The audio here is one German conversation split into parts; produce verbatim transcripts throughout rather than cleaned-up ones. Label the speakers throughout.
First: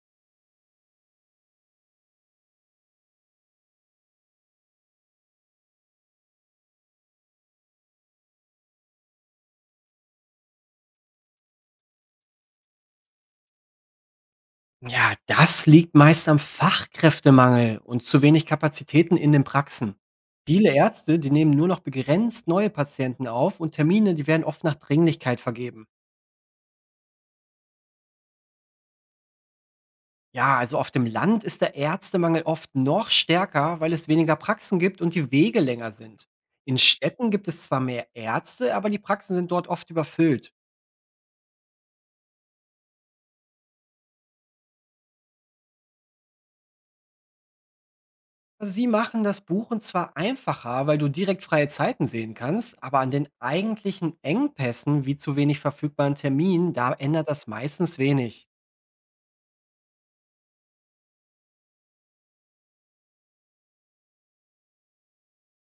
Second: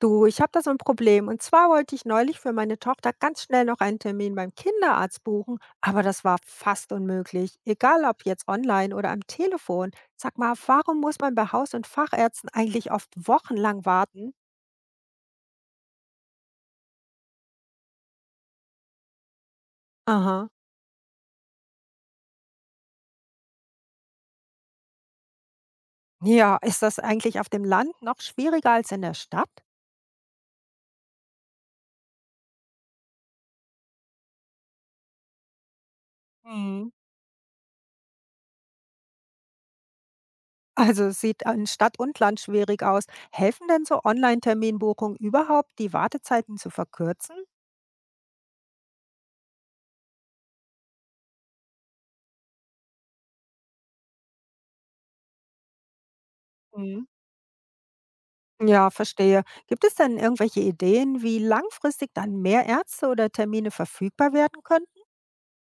Speaker 1: Du, ich habe da so ein Problem. Und zwar wollte ich neulich für meine Tochter ganz schnell noch einen Termin beim Kinderarzt buchen, aber das war fast unmöglich, egal ob jetzt online oder am Telefon. Sag mal, warum muss man bei Haus- und Fachärzten eigentlich oft wochenlang warten?
Speaker 2: Ja, das liegt meist am Fachkräftemangel und zu wenig Kapazitäten in den Praxen.
Speaker 1: Aha.
Speaker 2: Viele Ärzte, die nehmen nur noch begrenzt neue Patienten auf und Termine, die werden oft nach Dringlichkeit vergeben.
Speaker 1: Ja, ist das eigentlich auf dem Land noch schwieriger als in der Stadt?
Speaker 2: Ja, also auf dem Land ist der Ärztemangel oft noch stärker, weil es weniger Praxen gibt und die Wege länger sind. In
Speaker 1: Mhm.
Speaker 2: Städten gibt es zwar mehr Ärzte, aber die Praxen sind dort oft überfüllt.
Speaker 1: Also es sieht in Stadt und Land schwierig aus. Helfen denn so Online-Terminbuchungen überhaupt, die Wartezeiten zu verkürzen?
Speaker 2: Also, Sie machen das Buchen zwar einfacher, weil du direkt freie Zeiten sehen kannst, aber an den eigentlichen Engpässen wie zu wenig verfügbaren Terminen, da ändert das meistens wenig.
Speaker 1: Ja, verstehe. Gibt es denn irgendwelche Ideen, wie langfristig dann mehr Ärzte oder Termine verfügbar werden könnten?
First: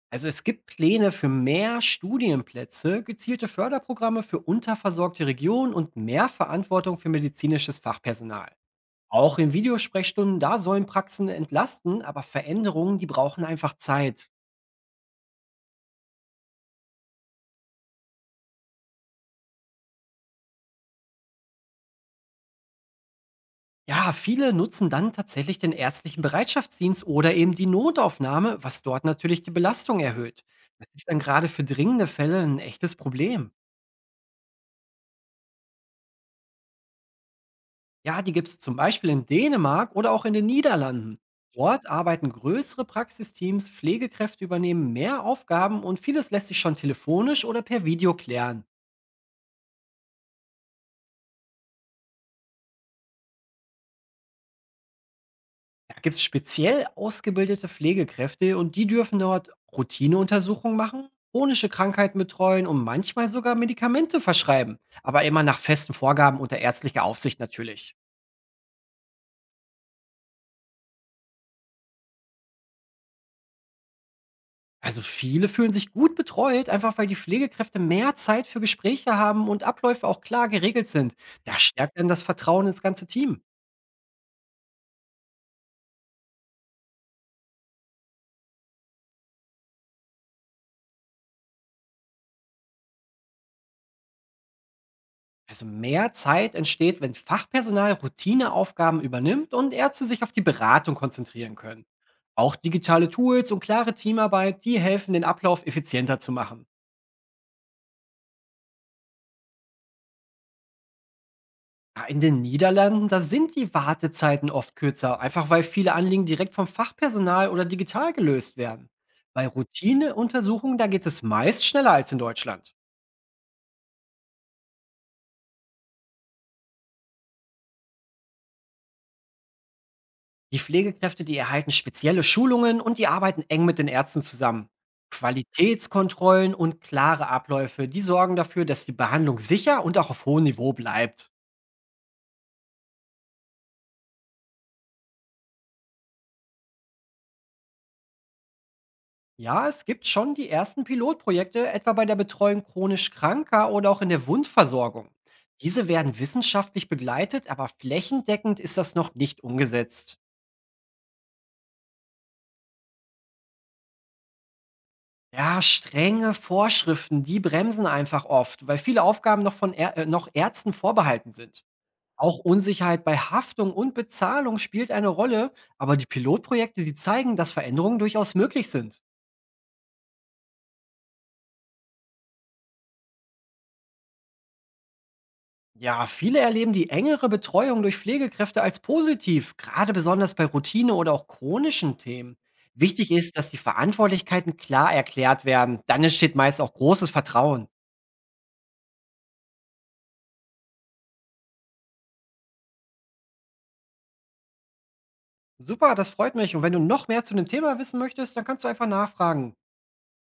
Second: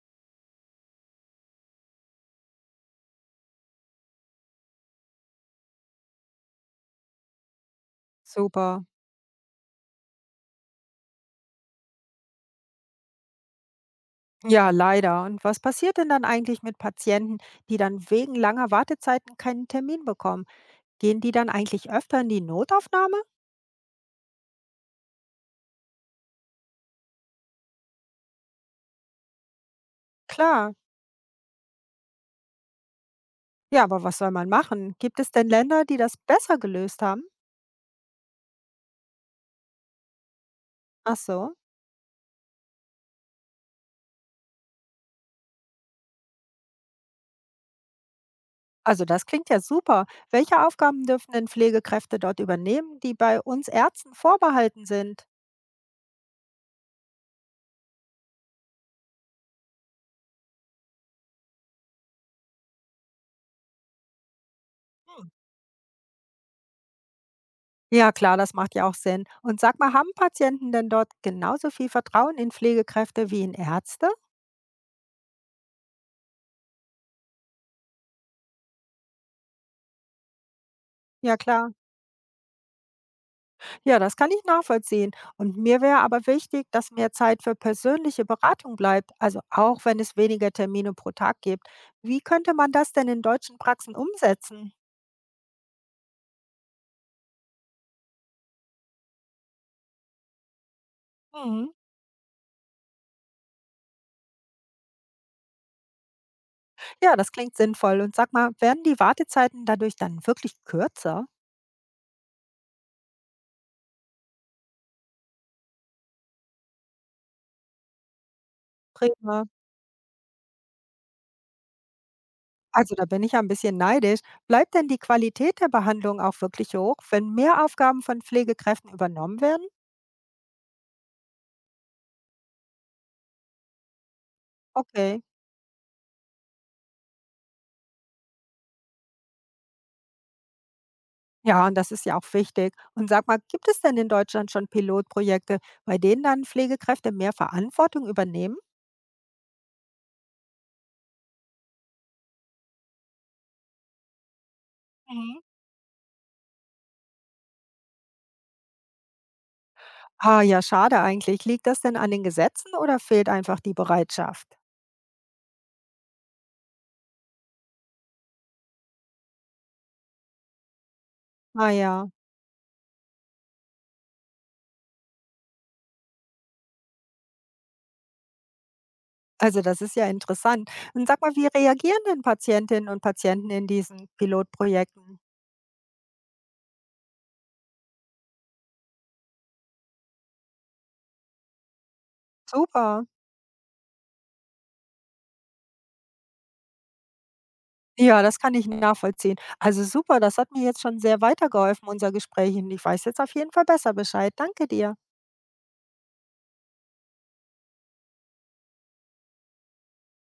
Speaker 2: Also es gibt Pläne für mehr Studienplätze, gezielte Förderprogramme für unterversorgte Regionen und mehr Verantwortung für medizinisches Fachpersonal.
Speaker 1: Super.
Speaker 2: Auch in Videosprechstunden, da sollen Praxen entlasten, aber Veränderungen, die brauchen einfach Zeit.
Speaker 1: Ja, leider. Und was passiert denn dann eigentlich mit Patienten, die dann wegen langer Wartezeiten keinen Termin bekommen? Gehen die dann eigentlich öfter in die Notaufnahme?
Speaker 2: Ja, viele nutzen dann tatsächlich den ärztlichen Bereitschaftsdienst oder eben die Notaufnahme, was dort natürlich die Belastung erhöht.
Speaker 1: Klar.
Speaker 2: Das ist dann gerade für dringende Fälle ein echtes Problem.
Speaker 1: Ja, aber was soll man machen? Gibt es denn Länder, die das besser gelöst haben?
Speaker 2: Ja, die gibt es zum Beispiel in Dänemark oder auch in den
Speaker 1: Ach
Speaker 2: Niederlanden.
Speaker 1: so.
Speaker 2: Dort arbeiten größere Praxisteams, Pflegekräfte übernehmen mehr Aufgaben und vieles lässt sich schon telefonisch oder per Video klären.
Speaker 1: Also das klingt ja super. Welche Aufgaben dürfen denn Pflegekräfte dort übernehmen, die bei uns Ärzten vorbehalten sind?
Speaker 2: Da gibt es speziell ausgebildete Pflegekräfte und die dürfen dort Routineuntersuchungen machen, chronische Krankheiten betreuen und manchmal sogar Medikamente verschreiben, aber immer nach festen Vorgaben unter ärztlicher Aufsicht natürlich.
Speaker 1: Ja, klar, das macht ja auch Sinn. Und sag mal, haben Patienten denn dort genauso viel Vertrauen in Pflegekräfte wie in Ärzte?
Speaker 2: Also viele fühlen sich gut betreut, einfach weil die Pflegekräfte mehr Zeit für Gespräche haben und Abläufe auch klar geregelt sind.
Speaker 1: Ja,
Speaker 2: Das
Speaker 1: klar.
Speaker 2: stärkt dann das Vertrauen ins ganze Team.
Speaker 1: Ja, das kann ich nachvollziehen. Und mir wäre aber wichtig, dass mehr Zeit für persönliche Beratung bleibt, also auch wenn es weniger Termine pro Tag gibt. Wie könnte man das denn in deutschen Praxen umsetzen?
Speaker 2: Also mehr Zeit entsteht, wenn Fachpersonal Routineaufgaben übernimmt und Ärzte sich auf die Beratung konzentrieren
Speaker 1: Mhm.
Speaker 2: können. Auch digitale Tools und klare Teamarbeit, die helfen, den Ablauf effizienter zu machen.
Speaker 1: Ja, das klingt sinnvoll. Und sag mal, werden die Wartezeiten dadurch dann wirklich kürzer?
Speaker 2: Ja, in den Niederlanden, da sind die Wartezeiten oft kürzer, einfach weil viele Anliegen direkt vom Fachpersonal oder digital gelöst werden.
Speaker 1: Prima.
Speaker 2: Bei Routineuntersuchungen, da geht es meist schneller als in Deutschland.
Speaker 1: Also da bin ich ja ein bisschen neidisch. Bleibt denn die Qualität der Behandlung auch wirklich hoch, wenn mehr Aufgaben von Pflegekräften übernommen werden?
Speaker 2: Die Pflegekräfte, die erhalten spezielle Schulungen und die arbeiten eng mit den Ärzten zusammen.
Speaker 1: Okay.
Speaker 2: Qualitätskontrollen und klare Abläufe, die sorgen dafür, dass die Behandlung sicher und auch auf hohem Niveau bleibt.
Speaker 1: Ja, und das ist ja auch wichtig. Und sag mal, gibt es denn in Deutschland schon Pilotprojekte, bei denen dann Pflegekräfte mehr Verantwortung übernehmen?
Speaker 2: Ja, es gibt schon die ersten Pilotprojekte, etwa bei der Betreuung chronisch Kranker oder auch in der Wundversorgung.
Speaker 1: Mhm.
Speaker 2: Diese werden wissenschaftlich begleitet, aber flächendeckend ist das noch nicht umgesetzt.
Speaker 1: Ah ja, schade eigentlich. Liegt das denn an den Gesetzen oder fehlt einfach die Bereitschaft?
Speaker 2: Ja, strenge Vorschriften, die bremsen einfach oft, weil viele Aufgaben noch von Ä äh, noch Ärzten vorbehalten sind.
Speaker 1: Ah ja,
Speaker 2: Auch Unsicherheit bei Haftung und Bezahlung spielt eine Rolle, aber die Pilotprojekte, die zeigen, dass Veränderungen durchaus möglich sind.
Speaker 1: also das ist ja interessant. Und sag mal, wie reagieren denn Patientinnen und Patienten in diesen Pilotprojekten?
Speaker 2: Ja, viele erleben die engere Betreuung durch Pflegekräfte als positiv, gerade besonders bei Routine oder auch chronischen Themen.
Speaker 1: Super.
Speaker 2: Wichtig ist, dass die Verantwortlichkeiten klar erklärt werden, dann entsteht meist auch großes Vertrauen.
Speaker 1: Ja, das kann ich nachvollziehen. Also super, das hat mir jetzt schon sehr weitergeholfen, unser Gespräch. Und ich weiß jetzt auf jeden Fall besser Bescheid. Danke dir.
Speaker 2: Super, das freut mich und wenn du noch mehr zu dem Thema wissen möchtest, dann kannst du einfach nachfragen.